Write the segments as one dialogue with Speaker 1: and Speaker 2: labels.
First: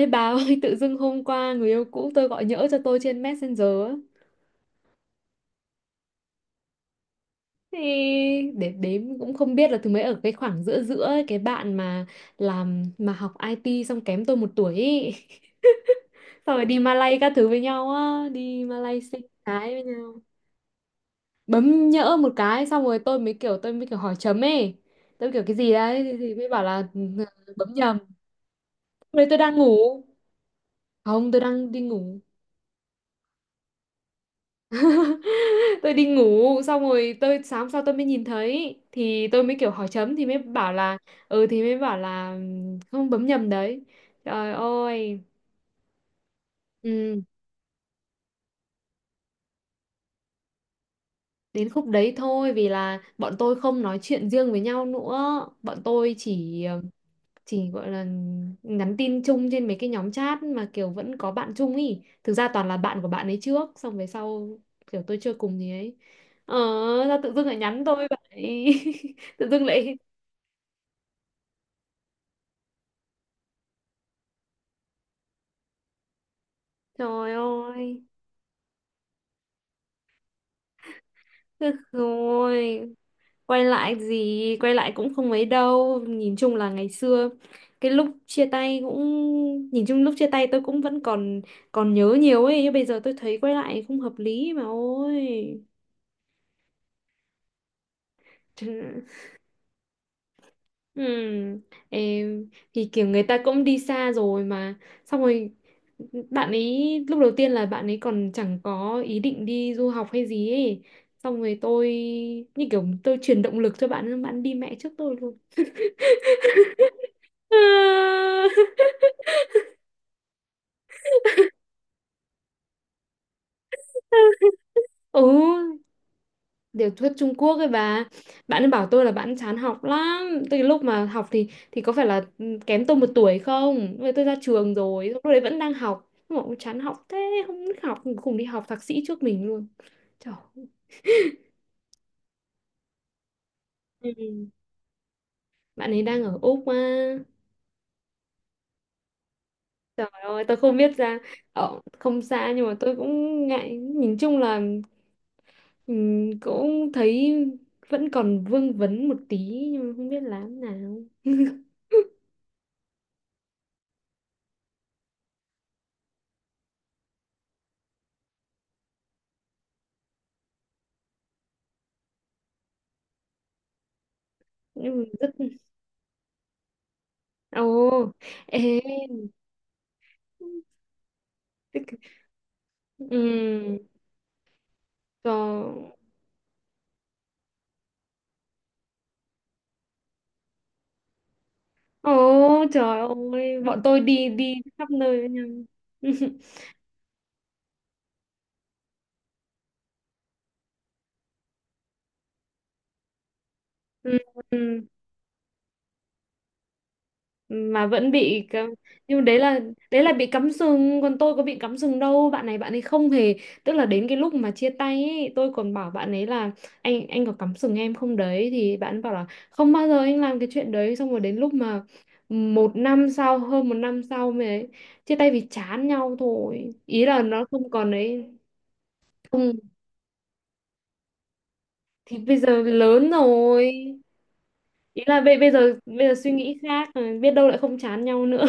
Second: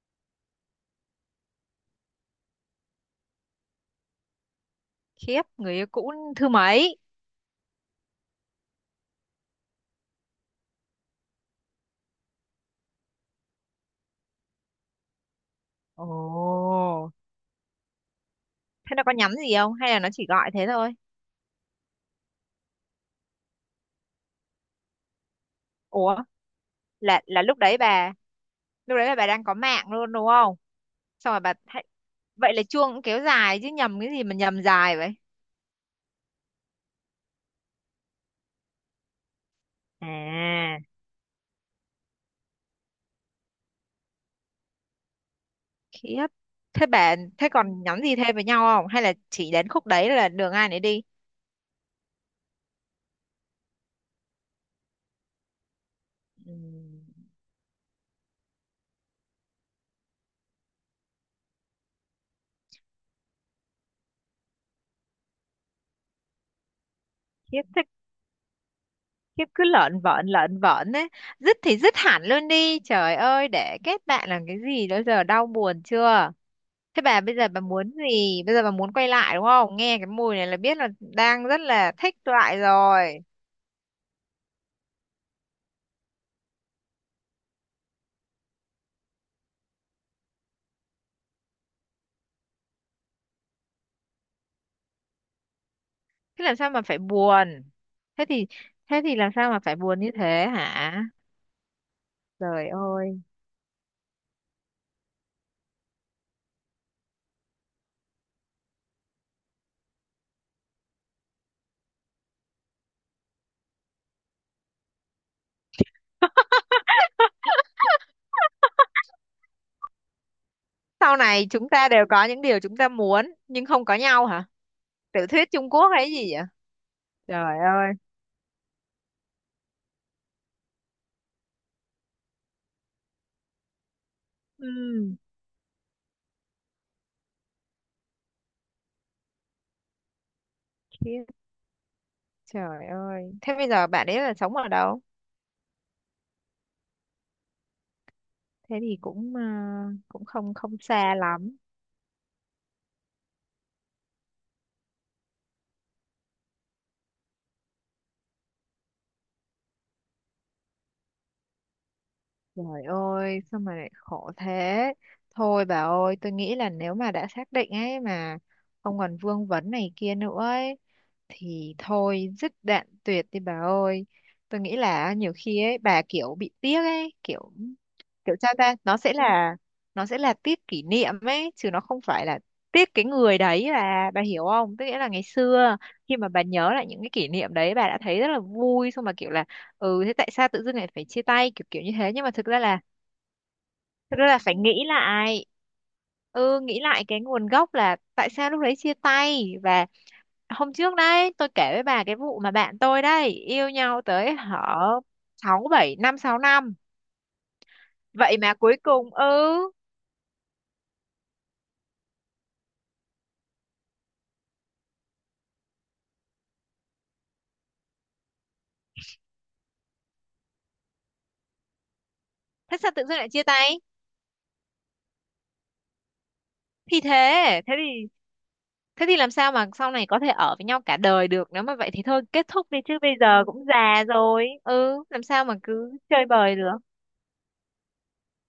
Speaker 1: Ê bà ơi, tự dưng hôm qua người yêu cũ tôi gọi nhỡ cho tôi trên Messenger á.
Speaker 2: Khiếp, người yêu cũ thứ mấy?
Speaker 1: Thì để đếm cũng không biết là thứ mấy ở cái khoảng giữa giữa ấy, cái bạn mà làm mà học IT xong kém tôi một tuổi ấy.
Speaker 2: Ồ.
Speaker 1: Xong rồi đi Malay các thứ với nhau á, đi
Speaker 2: Thế
Speaker 1: Malay
Speaker 2: nó có
Speaker 1: sinh
Speaker 2: nhắn gì không
Speaker 1: cái với
Speaker 2: hay là nó
Speaker 1: nhau.
Speaker 2: chỉ gọi thế thôi?
Speaker 1: Bấm nhỡ một cái xong rồi tôi mới kiểu hỏi chấm ấy. Tôi mới kiểu cái gì đấy thì,
Speaker 2: Ủa,
Speaker 1: thì mới bảo là ừ,
Speaker 2: là lúc
Speaker 1: bấm
Speaker 2: đấy
Speaker 1: nhầm. Lúc
Speaker 2: bà, lúc đấy là
Speaker 1: đấy
Speaker 2: bà
Speaker 1: tôi
Speaker 2: đang có
Speaker 1: đang
Speaker 2: mạng
Speaker 1: ngủ.
Speaker 2: luôn đúng không?
Speaker 1: Không,
Speaker 2: Xong rồi
Speaker 1: tôi
Speaker 2: bà
Speaker 1: đang đi
Speaker 2: thấy-
Speaker 1: ngủ.
Speaker 2: Vậy là chuông cũng kéo dài chứ nhầm cái gì mà nhầm dài vậy?
Speaker 1: Tôi đi ngủ xong rồi tôi sáng sau tôi mới nhìn thấy thì tôi mới kiểu hỏi chấm thì mới bảo
Speaker 2: À.
Speaker 1: là ừ thì mới bảo là không bấm nhầm đấy trời ơi
Speaker 2: Khiếp thế, bà
Speaker 1: ừ,
Speaker 2: còn nhắn gì thêm với nhau không hay là chỉ đến khúc đấy là đường ai nấy đi?
Speaker 1: đến khúc đấy thôi vì là bọn tôi không nói chuyện riêng với nhau nữa, bọn tôi chỉ
Speaker 2: Ừm.
Speaker 1: chỉ gọi là nhắn tin chung trên mấy cái nhóm chat mà kiểu vẫn có bạn chung ý, thực ra toàn là bạn của bạn ấy trước xong về sau kiểu tôi chơi cùng thì ấy, ờ ra tự dưng lại
Speaker 2: Khiếp
Speaker 1: nhắn
Speaker 2: thế.
Speaker 1: tôi vậy.
Speaker 2: Khiếp,
Speaker 1: Tự
Speaker 2: cứ
Speaker 1: dưng lại
Speaker 2: lợn vợn đấy, dứt thì dứt hẳn luôn đi, trời ơi, để kết bạn làm cái gì, đó giờ đau buồn chưa. Thế bà
Speaker 1: trời
Speaker 2: bây giờ bà muốn
Speaker 1: ơi,
Speaker 2: gì? Bây giờ bà muốn quay lại đúng không? Nghe cái mùi này là biết là đang rất
Speaker 1: được
Speaker 2: là thích lại
Speaker 1: rồi,
Speaker 2: rồi.
Speaker 1: quay lại gì, quay lại cũng không mấy đâu. Nhìn chung là ngày xưa, cái lúc chia tay cũng, nhìn chung lúc chia tay tôi cũng vẫn còn còn nhớ nhiều ấy. Nhưng bây giờ tôi thấy quay lại không hợp lý mà ôi.
Speaker 2: Thế làm sao mà phải buồn? Thế thì thế thì làm sao mà phải buồn như thế hả?
Speaker 1: Ừ, em
Speaker 2: Trời
Speaker 1: thì kiểu
Speaker 2: ơi.
Speaker 1: người ta cũng đi xa rồi mà, xong rồi bạn ấy lúc đầu tiên là bạn ấy còn chẳng có ý định đi du học hay gì ấy, xong rồi tôi như kiểu tôi truyền động lực cho bạn ấy, bạn đi mẹ trước tôi luôn.
Speaker 2: Sau này chúng ta đều có những điều chúng ta muốn nhưng không có nhau hả? Tiểu thuyết Trung
Speaker 1: Ừ,
Speaker 2: Quốc hay gì vậy?
Speaker 1: tiểu thuyết Trung Quốc
Speaker 2: Trời
Speaker 1: ấy
Speaker 2: ơi.
Speaker 1: bà, bạn ấy bảo tôi là bạn chán học lắm, từ lúc mà học thì có phải là ừ, kém tôi một tuổi không, rồi tôi ra
Speaker 2: Ừ.
Speaker 1: trường rồi lúc đấy vẫn đang học mà cũng chán học thế, không thích học, cùng đi học thạc sĩ trước mình luôn, trời ơi.
Speaker 2: Khiếp. Trời ơi. Thế bây giờ bạn ấy là
Speaker 1: Ừ.
Speaker 2: sống ở đâu?
Speaker 1: Bạn ấy đang ở Úc mà,
Speaker 2: Thế thì cũng
Speaker 1: trời
Speaker 2: cũng
Speaker 1: ơi
Speaker 2: không
Speaker 1: tôi không
Speaker 2: không
Speaker 1: biết
Speaker 2: xa
Speaker 1: ra,
Speaker 2: lắm.
Speaker 1: ở không xa nhưng mà tôi cũng ngại, nhìn chung là cũng thấy vẫn còn vương vấn một tí nhưng mà không biết làm nào.
Speaker 2: Trời ơi, sao mà lại khổ thế? Thôi bà ơi, tôi nghĩ là nếu mà đã xác định ấy mà không còn vương vấn này kia nữa ấy, thì thôi dứt đoạn tuyệt đi bà ơi. Tôi nghĩ
Speaker 1: Nhưng mà
Speaker 2: là
Speaker 1: rất
Speaker 2: nhiều khi ấy bà kiểu bị tiếc ấy, kiểu
Speaker 1: ồ,
Speaker 2: kiểu sao
Speaker 1: ê,
Speaker 2: ta nó sẽ là tiếc kỷ niệm ấy chứ nó
Speaker 1: tức-
Speaker 2: không phải là tiếc cái người đấy,
Speaker 1: ừm,
Speaker 2: là bà hiểu không, tức nghĩa là ngày xưa
Speaker 1: trời,
Speaker 2: khi mà bà nhớ lại những cái kỷ niệm đấy bà đã thấy rất là vui, xong mà kiểu là ừ thế tại sao tự dưng lại phải chia tay kiểu kiểu như
Speaker 1: ồ,
Speaker 2: thế, nhưng mà thực ra là
Speaker 1: trời ơi, bọn tôi
Speaker 2: thực ra
Speaker 1: đi
Speaker 2: là
Speaker 1: đi
Speaker 2: phải nghĩ
Speaker 1: khắp nơi với nhau.
Speaker 2: lại, ừ, nghĩ lại cái nguồn gốc là tại sao lúc đấy chia tay. Và hôm trước đấy tôi kể với bà cái vụ mà bạn tôi đấy yêu nhau tới hở
Speaker 1: Ừm,
Speaker 2: 6-7 năm, 6 năm
Speaker 1: mà vẫn
Speaker 2: vậy
Speaker 1: bị
Speaker 2: mà
Speaker 1: cắm...
Speaker 2: cuối cùng
Speaker 1: nhưng mà đấy là,
Speaker 2: ừ.
Speaker 1: đấy là bị cắm sừng còn tôi có bị cắm sừng đâu, bạn này bạn ấy không hề, tức là đến cái lúc mà chia tay ấy, tôi còn bảo bạn ấy là anh có cắm sừng em không đấy thì bạn ấy bảo là không bao giờ anh làm cái chuyện đấy, xong rồi đến lúc mà một
Speaker 2: Thế sao tự
Speaker 1: năm
Speaker 2: dưng lại
Speaker 1: sau,
Speaker 2: chia
Speaker 1: hơn một
Speaker 2: tay?
Speaker 1: năm sau mới ấy, chia tay vì chán nhau thôi,
Speaker 2: thì
Speaker 1: ý
Speaker 2: thế
Speaker 1: là nó không
Speaker 2: thế
Speaker 1: còn
Speaker 2: thì
Speaker 1: đấy.
Speaker 2: thế thì làm sao
Speaker 1: Không
Speaker 2: mà sau này có thể ở với nhau cả đời được, nếu mà vậy thì
Speaker 1: thì
Speaker 2: thôi
Speaker 1: bây
Speaker 2: kết
Speaker 1: giờ
Speaker 2: thúc đi chứ,
Speaker 1: lớn
Speaker 2: bây giờ cũng
Speaker 1: rồi,
Speaker 2: già rồi,
Speaker 1: ý
Speaker 2: ừ,
Speaker 1: là
Speaker 2: làm
Speaker 1: bây
Speaker 2: sao mà cứ
Speaker 1: bây giờ
Speaker 2: chơi
Speaker 1: suy
Speaker 2: bời
Speaker 1: nghĩ
Speaker 2: được.
Speaker 1: khác, biết đâu lại không chán nhau nữa.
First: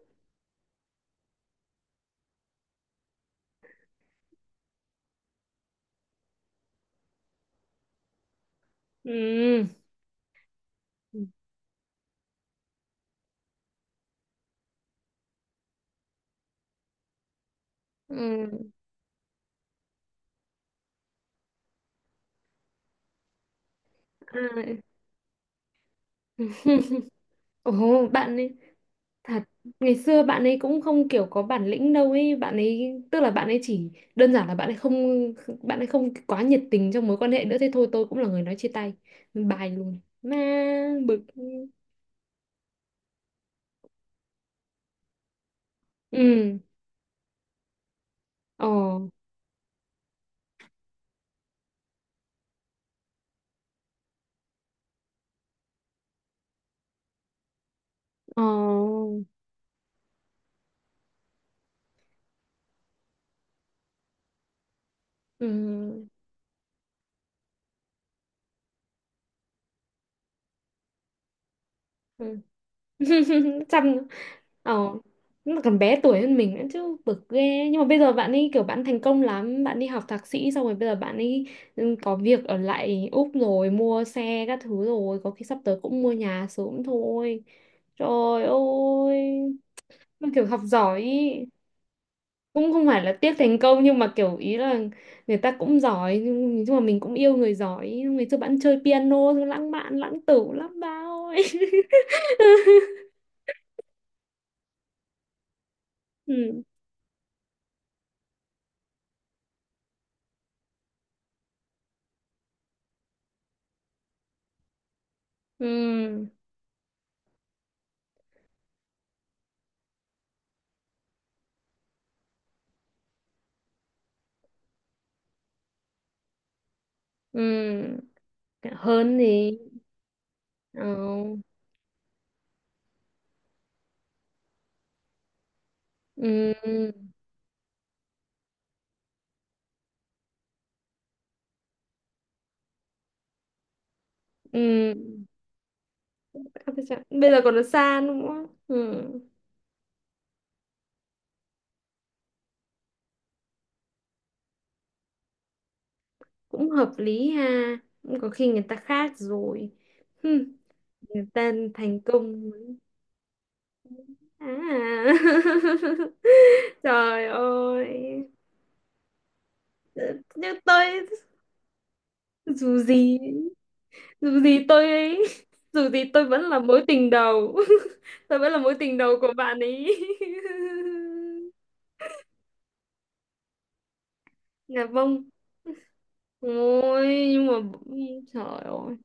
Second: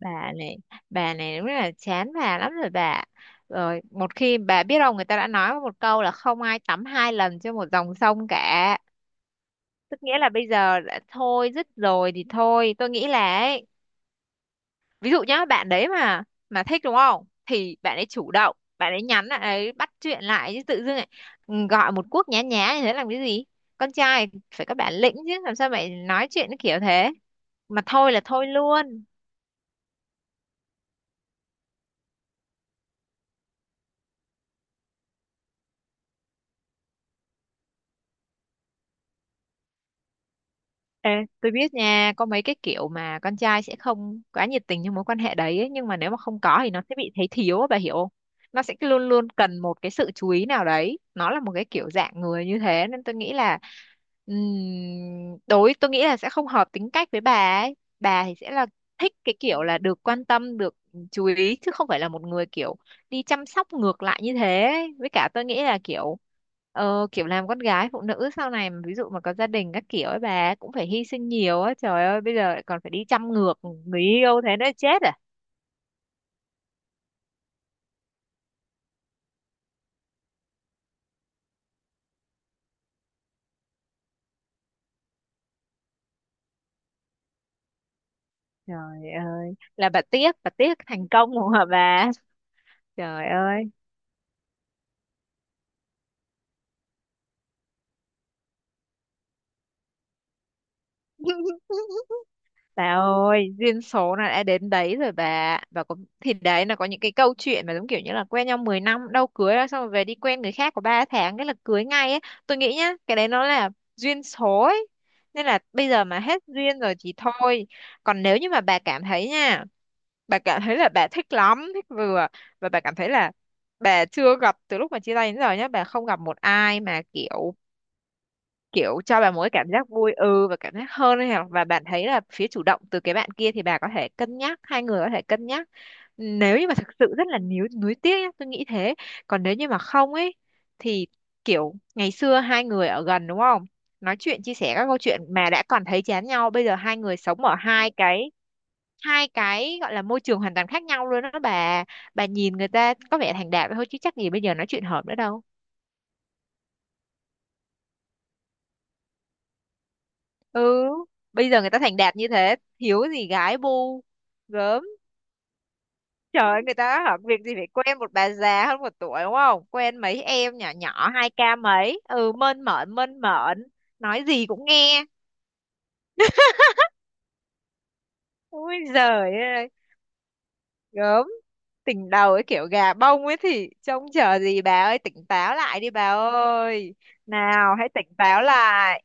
Speaker 2: Bà này bà này đúng là chán bà lắm rồi bà. Rồi một khi bà, biết đâu người ta đã nói một câu là không ai tắm hai lần trên một dòng sông cả. Tức nghĩa là bây giờ đã
Speaker 1: Ừ.
Speaker 2: thôi dứt rồi thì thôi, tôi nghĩ là ấy, ví dụ nhá, bạn đấy mà thích đúng không, thì bạn ấy chủ
Speaker 1: Ừ.
Speaker 2: động bạn ấy nhắn lại ấy, bắt chuyện lại, chứ tự dưng lại gọi một cuộc nhá nhá như thế làm cái gì. Con trai phải có
Speaker 1: À.
Speaker 2: bản lĩnh chứ, làm sao mày nói chuyện nó kiểu thế mà
Speaker 1: Ồ,
Speaker 2: thôi là
Speaker 1: bạn
Speaker 2: thôi
Speaker 1: ấy
Speaker 2: luôn.
Speaker 1: thật, ngày xưa bạn ấy cũng không kiểu có bản lĩnh đâu ấy, bạn ấy tức là bạn ấy chỉ đơn giản là bạn ấy không, bạn ấy không quá nhiệt tình trong mối quan hệ nữa, thế thôi, tôi cũng là người nói chia tay. Bài luôn. Mà
Speaker 2: Ê,
Speaker 1: bực.
Speaker 2: tôi biết nha, có mấy cái kiểu mà con trai sẽ không quá nhiệt tình trong mối quan hệ đấy ấy, nhưng mà nếu mà không
Speaker 1: Ừ.
Speaker 2: có thì nó sẽ bị thấy thiếu á, bà hiểu không? Nó
Speaker 1: Ồ.
Speaker 2: sẽ luôn luôn cần một cái sự chú ý nào đấy, nó là một cái kiểu dạng người như thế, nên tôi nghĩ là đối tôi nghĩ là sẽ không hợp tính cách với bà ấy. Bà thì
Speaker 1: Ồ.
Speaker 2: sẽ là thích cái kiểu là được quan tâm, được chú ý, chứ không phải là một người kiểu đi chăm sóc ngược lại như thế ấy. Với cả tôi nghĩ là
Speaker 1: Ừ.
Speaker 2: kiểu làm con gái, phụ nữ sau này mà ví dụ mà có gia đình các kiểu ấy, bà cũng phải hy sinh nhiều á, trời ơi bây
Speaker 1: Ừ.
Speaker 2: giờ lại còn phải đi chăm ngược
Speaker 1: Chăm
Speaker 2: người yêu, thế nó
Speaker 1: ờ,
Speaker 2: chết à.
Speaker 1: nó là còn bé tuổi hơn mình nữa chứ, bực ghê, nhưng mà bây giờ bạn ấy kiểu bạn thành công lắm, bạn đi học thạc sĩ xong rồi bây giờ bạn ấy ừ, có việc ở lại Úc rồi, mua xe các thứ rồi, có khi sắp tới cũng mua nhà sớm thôi, trời
Speaker 2: Trời
Speaker 1: ơi,
Speaker 2: ơi là bà
Speaker 1: nó
Speaker 2: tiếc
Speaker 1: kiểu
Speaker 2: bà
Speaker 1: học
Speaker 2: tiếc
Speaker 1: giỏi
Speaker 2: thành công
Speaker 1: ý.
Speaker 2: của bà.
Speaker 1: Cũng không phải là
Speaker 2: Trời
Speaker 1: tiếc thành
Speaker 2: ơi.
Speaker 1: công nhưng mà kiểu ý là người ta cũng giỏi nhưng mà mình cũng yêu người giỏi, ngày xưa bạn chơi piano lãng mạn lãng tử lắm ba ơi.
Speaker 2: Bà ơi, duyên số là đã đến đấy rồi bà. Bà có thì
Speaker 1: Ừ.
Speaker 2: đấy, là có những cái câu chuyện mà giống kiểu như là quen nhau 10 năm đâu, cưới ra xong rồi về đi quen người khác có 3 tháng cái là cưới ngay ấy. Tôi nghĩ nhá, cái đấy nó là duyên số ấy. Nên là
Speaker 1: Ừ.
Speaker 2: bây giờ mà hết duyên rồi thì thôi. Còn nếu như mà bà cảm thấy nha, bà cảm thấy là bà thích lắm, thích vừa, và bà cảm thấy là bà chưa gặp từ lúc mà chia tay đến giờ nhá, bà không gặp một ai mà kiểu
Speaker 1: Ừ,
Speaker 2: kiểu
Speaker 1: hơn
Speaker 2: cho bà một cái
Speaker 1: thì
Speaker 2: cảm giác vui ừ và cảm
Speaker 1: ờ,
Speaker 2: giác hơn ấy hả? Và bạn thấy là phía chủ động từ cái bạn kia, thì bà có thể cân nhắc, hai người có thể cân nhắc, nếu như mà thực
Speaker 1: ừ,
Speaker 2: sự rất là níu nuối tiếc nhá, tôi nghĩ thế. Còn nếu như mà không ấy thì kiểu, ngày xưa hai người ở gần đúng không, nói chuyện chia sẻ các
Speaker 1: ừ,
Speaker 2: câu chuyện mà đã còn thấy chán nhau, bây
Speaker 1: áp
Speaker 2: giờ
Speaker 1: với
Speaker 2: hai
Speaker 1: chạm.
Speaker 2: người
Speaker 1: Bây giờ
Speaker 2: sống
Speaker 1: còn
Speaker 2: ở
Speaker 1: nó
Speaker 2: hai
Speaker 1: xa
Speaker 2: cái
Speaker 1: nữa, ừ.
Speaker 2: hai cái gọi là môi trường hoàn toàn khác nhau luôn đó bà. Bà nhìn người ta có vẻ thành đạt thôi chứ chắc gì bây giờ nói chuyện hợp nữa đâu.
Speaker 1: Cũng hợp lý ha, cũng có khi người ta khác rồi. Hừm,
Speaker 2: Ừ,
Speaker 1: người
Speaker 2: bây
Speaker 1: ta
Speaker 2: giờ người ta thành
Speaker 1: thành
Speaker 2: đạt như
Speaker 1: công
Speaker 2: thế
Speaker 1: mới-
Speaker 2: thiếu gì gái bu,
Speaker 1: à.
Speaker 2: gớm, trời ơi, người ta hả,
Speaker 1: Trời
Speaker 2: việc gì phải quen một
Speaker 1: ơi,
Speaker 2: bà già hơn 1 tuổi đúng không, quen mấy
Speaker 1: nhưng
Speaker 2: em nhỏ
Speaker 1: tôi,
Speaker 2: nhỏ 2k mấy, ừ, mơn
Speaker 1: dù
Speaker 2: mởn
Speaker 1: gì,
Speaker 2: mơn mởn, nói
Speaker 1: dù
Speaker 2: gì
Speaker 1: gì
Speaker 2: cũng
Speaker 1: tôi
Speaker 2: nghe.
Speaker 1: ấy dù gì tôi vẫn là mối tình đầu, tôi vẫn là mối
Speaker 2: Ôi
Speaker 1: tình đầu của
Speaker 2: giời
Speaker 1: bạn
Speaker 2: ơi,
Speaker 1: ấy.
Speaker 2: gớm, tỉnh đầu ấy kiểu gà bông ấy thì trông chờ gì bà
Speaker 1: Nhà
Speaker 2: ơi,
Speaker 1: vâng,
Speaker 2: tỉnh táo lại đi bà ơi,
Speaker 1: ôi, nhưng mà
Speaker 2: nào hãy tỉnh táo
Speaker 1: trời ơi.
Speaker 2: lại,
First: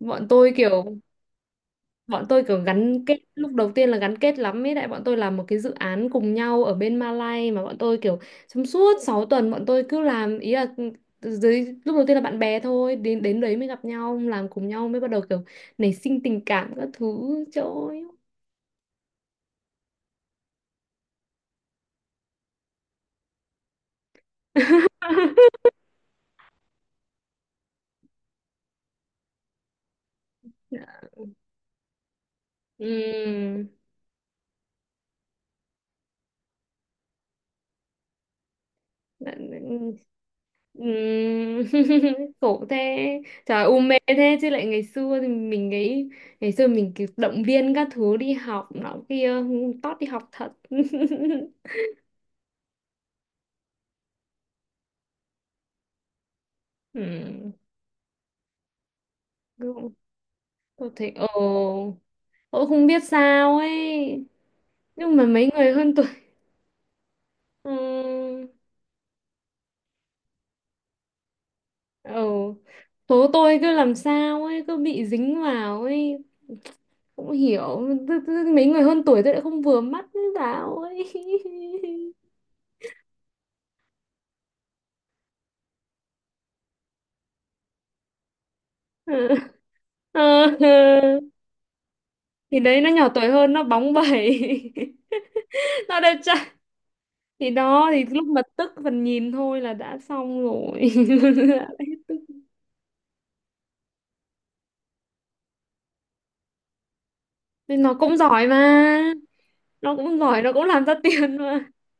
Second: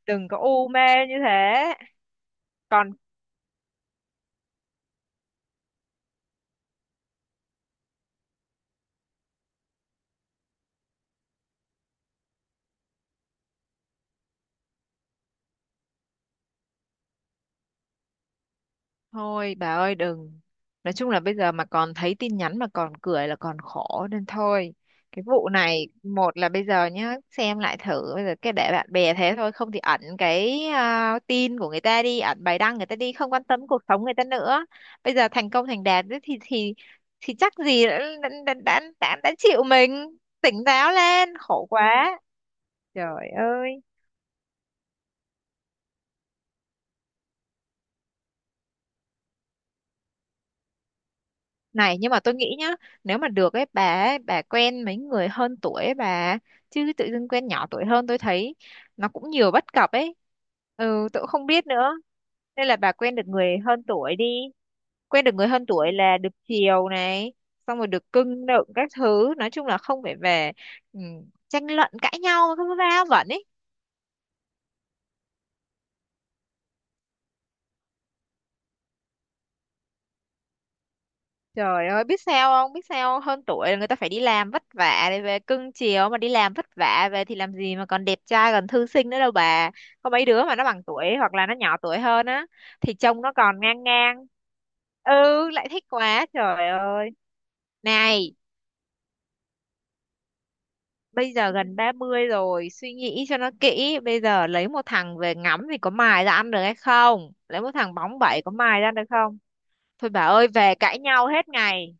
Speaker 1: Bọn
Speaker 2: đừng có
Speaker 1: tôi
Speaker 2: u mê
Speaker 1: kiểu,
Speaker 2: như thế.
Speaker 1: bọn tôi kiểu
Speaker 2: Còn
Speaker 1: gắn kết, lúc đầu tiên là gắn kết lắm ấy, đại bọn tôi làm một cái dự án cùng nhau ở bên Malay mà, bọn tôi kiểu trong suốt 6 tuần bọn tôi cứ làm, ý là ừ, dưới lúc đầu tiên là bạn bè thôi, đến đến đấy mới gặp nhau làm cùng nhau mới bắt đầu kiểu nảy sinh tình cảm các thứ chỗ
Speaker 2: thôi bà ơi, đừng. Nói chung là bây giờ mà còn thấy tin nhắn mà còn cười là còn khổ nên thôi. Cái vụ này, một là bây giờ nhá, xem lại thử bây giờ cái để bạn bè thế thôi, không thì ẩn cái à, tin của người ta đi, ẩn bài đăng
Speaker 1: ừ.
Speaker 2: người ta đi, không quan tâm cuộc sống người ta nữa. Bây giờ thành công thành đạt ấy thì chắc gì đã chịu mình, tỉnh táo lên,
Speaker 1: Ừm,
Speaker 2: khổ quá.
Speaker 1: khổ thế,
Speaker 2: Trời
Speaker 1: trời, u
Speaker 2: ơi.
Speaker 1: mê thế chứ, lại ngày xưa thì mình nghĩ, ngày xưa mình kiểu động viên các thứ đi học nọ kia, tót đi học thật.
Speaker 2: Này, nhưng mà tôi nghĩ nhá, nếu mà được ấy, bà quen mấy người hơn tuổi ấy, bà. Chứ tự dưng quen
Speaker 1: Ừm,
Speaker 2: nhỏ tuổi hơn, tôi thấy nó cũng nhiều bất cập
Speaker 1: cũng-
Speaker 2: ấy.
Speaker 1: tôi
Speaker 2: Ừ,
Speaker 1: thấy
Speaker 2: tôi cũng không biết nữa.
Speaker 1: ồ, tôi
Speaker 2: Nên là
Speaker 1: không
Speaker 2: bà
Speaker 1: biết
Speaker 2: quen được
Speaker 1: sao
Speaker 2: người hơn tuổi
Speaker 1: ấy,
Speaker 2: đi.
Speaker 1: nhưng mà
Speaker 2: Quen được người
Speaker 1: mấy
Speaker 2: hơn
Speaker 1: người
Speaker 2: tuổi
Speaker 1: hơn tuổi
Speaker 2: là được chiều này, xong rồi được
Speaker 1: ừm,
Speaker 2: cưng nựng các thứ. Nói chung là không phải về, ừ, tranh luận cãi
Speaker 1: ờ,
Speaker 2: nhau, cái va vẩn
Speaker 1: số
Speaker 2: ấy.
Speaker 1: tôi cứ làm sao ấy cứ bị dính vào ấy, cũng hiểu. Tức mấy người hơn tuổi tôi lại không vừa mắt với bảo ấy.
Speaker 2: Trời ơi, biết sao không? Biết sao không? Hơn tuổi là người ta phải đi làm vất vả để về cưng chiều, mà đi làm vất vả về thì làm gì mà còn đẹp trai, còn thư sinh nữa đâu bà. Có mấy đứa
Speaker 1: Ờ.
Speaker 2: mà nó bằng tuổi
Speaker 1: Ờ.
Speaker 2: hoặc là nó nhỏ tuổi hơn á,
Speaker 1: Thì đấy nó
Speaker 2: thì
Speaker 1: nhỏ
Speaker 2: trông
Speaker 1: tuổi
Speaker 2: nó
Speaker 1: hơn
Speaker 2: còn
Speaker 1: nó
Speaker 2: ngang
Speaker 1: bóng
Speaker 2: ngang.
Speaker 1: bẩy,
Speaker 2: Ừ, lại thích
Speaker 1: nó đẹp
Speaker 2: quá
Speaker 1: trai,
Speaker 2: trời ơi.
Speaker 1: thì đó, thì lúc
Speaker 2: Này,
Speaker 1: mà tức phần nhìn thôi là đã xong rồi.
Speaker 2: bây giờ
Speaker 1: Đã
Speaker 2: gần ba
Speaker 1: hết tức.
Speaker 2: mươi rồi, suy nghĩ cho nó kỹ, bây giờ lấy một thằng về ngắm thì có mài ra ăn được hay không? Lấy một
Speaker 1: Nhưng nó
Speaker 2: thằng
Speaker 1: cũng
Speaker 2: bóng bẩy
Speaker 1: giỏi
Speaker 2: có mài ra ăn
Speaker 1: mà,
Speaker 2: được không?
Speaker 1: nó
Speaker 2: Thôi
Speaker 1: cũng
Speaker 2: bà
Speaker 1: giỏi,
Speaker 2: ơi,
Speaker 1: nó cũng
Speaker 2: về
Speaker 1: làm ra
Speaker 2: cãi nhau
Speaker 1: tiền
Speaker 2: hết
Speaker 1: mà.
Speaker 2: ngày.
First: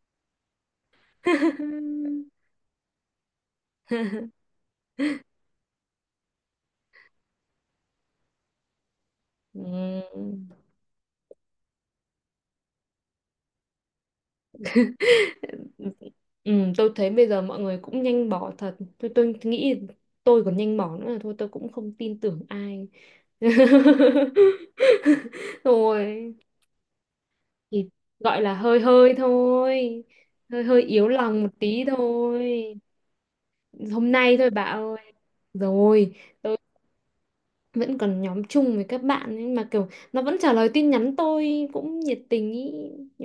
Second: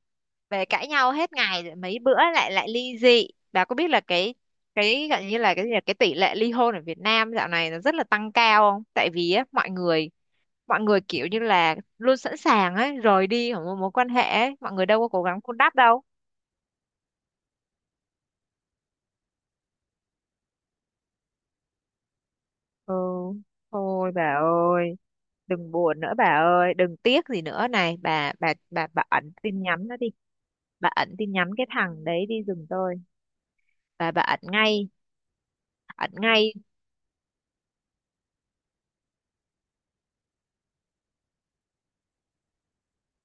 Speaker 2: Về cãi nhau hết ngày rồi mấy bữa lại lại ly dị, bà có biết là cái gọi như là cái gì, là cái tỷ lệ ly hôn ở Việt Nam dạo này nó rất là tăng cao không, tại vì á, mọi người
Speaker 1: Ừm.
Speaker 2: mọi người kiểu như là luôn sẵn sàng ấy rời đi khỏi một mối quan hệ ấy. Mọi người đâu có cố gắng vun đắp đâu.
Speaker 1: Ừ, tôi thấy bây giờ mọi người cũng nhanh bỏ thật, tôi nghĩ tôi còn nhanh bỏ nữa là thôi, tôi cũng không tin tưởng ai.
Speaker 2: Ừ, thôi bà ơi, đừng buồn nữa bà
Speaker 1: Rồi
Speaker 2: ơi, đừng tiếc gì nữa
Speaker 1: thì
Speaker 2: này
Speaker 1: gọi là hơi
Speaker 2: bà
Speaker 1: hơi
Speaker 2: ẩn tin nhắn nó
Speaker 1: thôi,
Speaker 2: đi.
Speaker 1: hơi hơi
Speaker 2: Bà
Speaker 1: yếu
Speaker 2: ẩn tin
Speaker 1: lòng một
Speaker 2: nhắn cái
Speaker 1: tí
Speaker 2: thằng đấy đi giùm
Speaker 1: thôi,
Speaker 2: tôi. bà
Speaker 1: hôm
Speaker 2: bà
Speaker 1: nay
Speaker 2: ẩn
Speaker 1: thôi bà
Speaker 2: ngay,
Speaker 1: ơi.
Speaker 2: ẩn
Speaker 1: Rồi
Speaker 2: ngay.
Speaker 1: tôi vẫn còn nhóm chung với các bạn ấy, mà kiểu nó vẫn trả lời tin nhắn tôi cũng nhiệt tình ý,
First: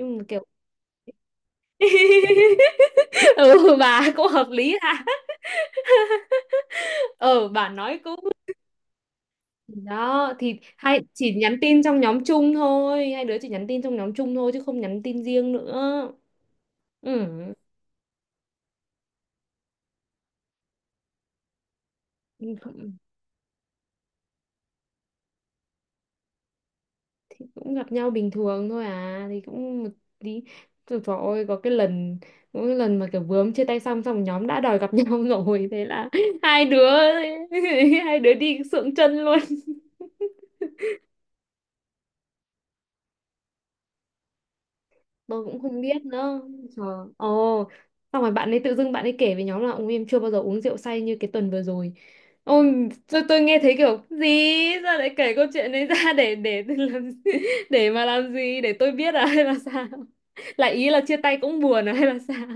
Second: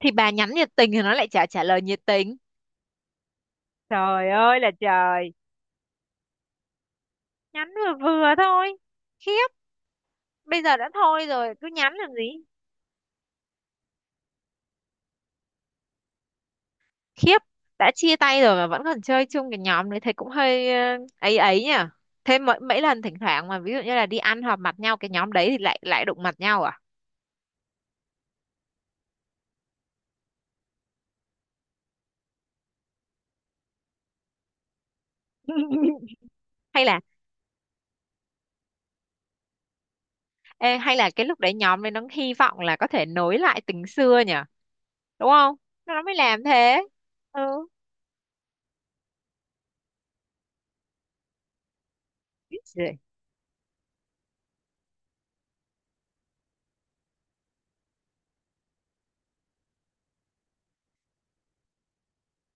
Speaker 2: Thì
Speaker 1: mà
Speaker 2: bà
Speaker 1: kiểu
Speaker 2: nhắn nhiệt tình thì nó lại chả trả lời nhiệt tình.
Speaker 1: ừ bà cũng
Speaker 2: Trời
Speaker 1: hợp
Speaker 2: ơi là
Speaker 1: lý ha,
Speaker 2: trời,
Speaker 1: ừ bà
Speaker 2: nhắn vừa
Speaker 1: nói cũng,
Speaker 2: vừa thôi. Khiếp,
Speaker 1: đó thì
Speaker 2: bây giờ đã
Speaker 1: hai
Speaker 2: thôi
Speaker 1: chỉ
Speaker 2: rồi,
Speaker 1: nhắn
Speaker 2: cứ
Speaker 1: tin
Speaker 2: nhắn
Speaker 1: trong
Speaker 2: làm
Speaker 1: nhóm
Speaker 2: gì?
Speaker 1: chung thôi, hai đứa chỉ nhắn tin trong nhóm chung thôi chứ không nhắn tin riêng nữa.
Speaker 2: Khiếp, đã chia tay rồi mà vẫn còn chơi chung cái nhóm đấy thấy cũng hơi ấy ấy nhỉ. Thế mấy, mấy
Speaker 1: Ừ,
Speaker 2: lần thỉnh thoảng mà ví dụ như là đi ăn họp mặt nhau cái nhóm đấy thì lại lại đụng mặt nhau à?
Speaker 1: cũng gặp nhau bình thường thôi, à thì cũng một tí, trời, trời ơi, có cái lần, có cái lần mà kiểu vướng chia tay xong xong nhóm đã đòi gặp nhau rồi, thế là hai
Speaker 2: Hay
Speaker 1: đứa,
Speaker 2: là,
Speaker 1: hai đứa đi sượng chân luôn.
Speaker 2: ê, hay là cái lúc đấy nhóm đấy nó hy vọng là có thể nối lại tình xưa nhỉ? Đúng
Speaker 1: Tôi
Speaker 2: không?
Speaker 1: cũng không
Speaker 2: Nó
Speaker 1: biết
Speaker 2: mới
Speaker 1: nữa,
Speaker 2: làm thế.
Speaker 1: trời, ồ, xong rồi bạn ấy tự dưng bạn ấy kể với nhóm là ông em chưa bao giờ uống rượu say như cái tuần vừa rồi, ôi
Speaker 2: Ừ.
Speaker 1: tôi nghe thấy kiểu gì, sao lại kể câu chuyện đấy ra để làm gì? Để mà làm gì, để tôi biết à hay là sao, lại ý là chia tay cũng buồn à hay là sao.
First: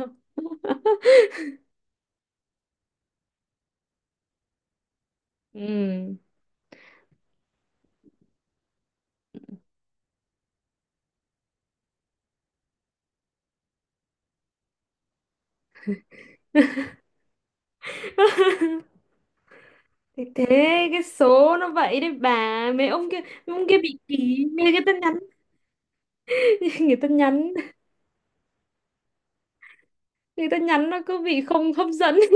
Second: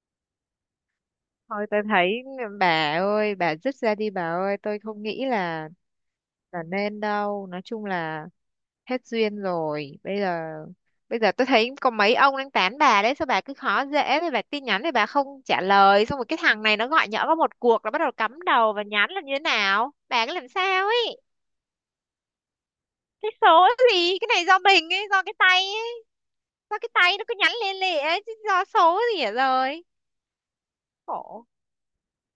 Speaker 2: Thôi tôi thấy bà ơi, bà dứt ra đi bà ơi, tôi không nghĩ là
Speaker 1: Ừ.
Speaker 2: là nên đâu, nói chung là hết duyên rồi. Bây giờ bây giờ tôi thấy có mấy ông đang tán bà đấy, sao bà cứ khó dễ, thì bà tin nhắn thì bà không trả lời, xong rồi cái thằng này nó gọi nhỡ có một cuộc nó bắt đầu cắm đầu và nhắn là như thế nào,
Speaker 1: Thế
Speaker 2: bà cứ
Speaker 1: thế
Speaker 2: làm sao
Speaker 1: cái
Speaker 2: ấy.
Speaker 1: số nó vậy đấy bà. Mấy ông kia,
Speaker 2: Cái
Speaker 1: mấy ông
Speaker 2: số
Speaker 1: kia bị
Speaker 2: gì, cái
Speaker 1: kỳ,
Speaker 2: này do
Speaker 1: nghe người ta
Speaker 2: mình ấy,
Speaker 1: nhắn,
Speaker 2: do cái tay ấy, do cái
Speaker 1: người ta
Speaker 2: tay nó cứ
Speaker 1: nhắn,
Speaker 2: nhắn lên lệ ấy chứ do số gì ở rồi.
Speaker 1: người ta nhắn nó cứ bị
Speaker 2: Khổ,
Speaker 1: không hấp dẫn.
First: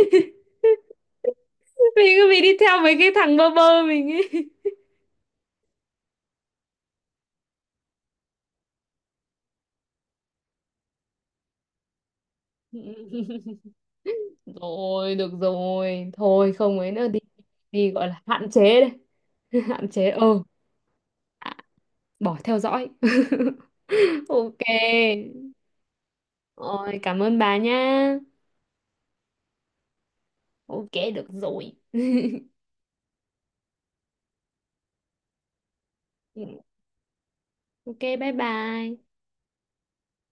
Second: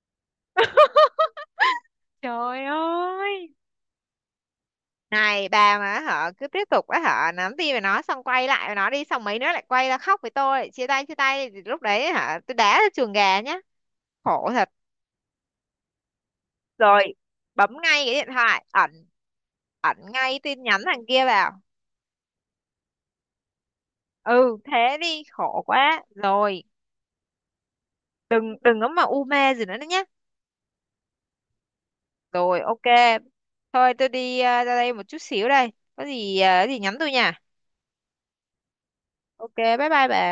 Speaker 1: Mình cứ bị đi
Speaker 2: trời
Speaker 1: theo mấy cái thằng bơ
Speaker 2: ơi.
Speaker 1: bơ mình ấy.
Speaker 2: Này bà, mà họ cứ tiếp tục á, họ nắm tay với nó xong quay lại với nó đi, xong mấy nữa lại quay ra khóc với tôi chia tay chia tay, thì lúc đấy hả tôi đá ra chuồng gà nhá. Khổ thật.
Speaker 1: Rồi được rồi, thôi không ấy nữa
Speaker 2: Rồi,
Speaker 1: đi,
Speaker 2: bấm
Speaker 1: đi
Speaker 2: ngay
Speaker 1: gọi
Speaker 2: cái
Speaker 1: là
Speaker 2: điện
Speaker 1: hạn
Speaker 2: thoại,
Speaker 1: chế đây.
Speaker 2: ẩn.
Speaker 1: Hạn
Speaker 2: Ẩn
Speaker 1: chế
Speaker 2: ngay
Speaker 1: ờ,
Speaker 2: tin nhắn thằng kia vào.
Speaker 1: à, bỏ theo dõi.
Speaker 2: Ừ
Speaker 1: Ok,
Speaker 2: thế đi, khổ quá rồi.
Speaker 1: rồi cảm ơn bà nha.
Speaker 2: Đừng có mà u mê gì nữa nhá.
Speaker 1: Ok được rồi.
Speaker 2: Rồi ok. Thôi tôi đi ra đây một chút xíu, đây có gì ờ, có gì nhắn tôi nha.
Speaker 1: Ok bye bye.
Speaker 2: Ok bye bye bà.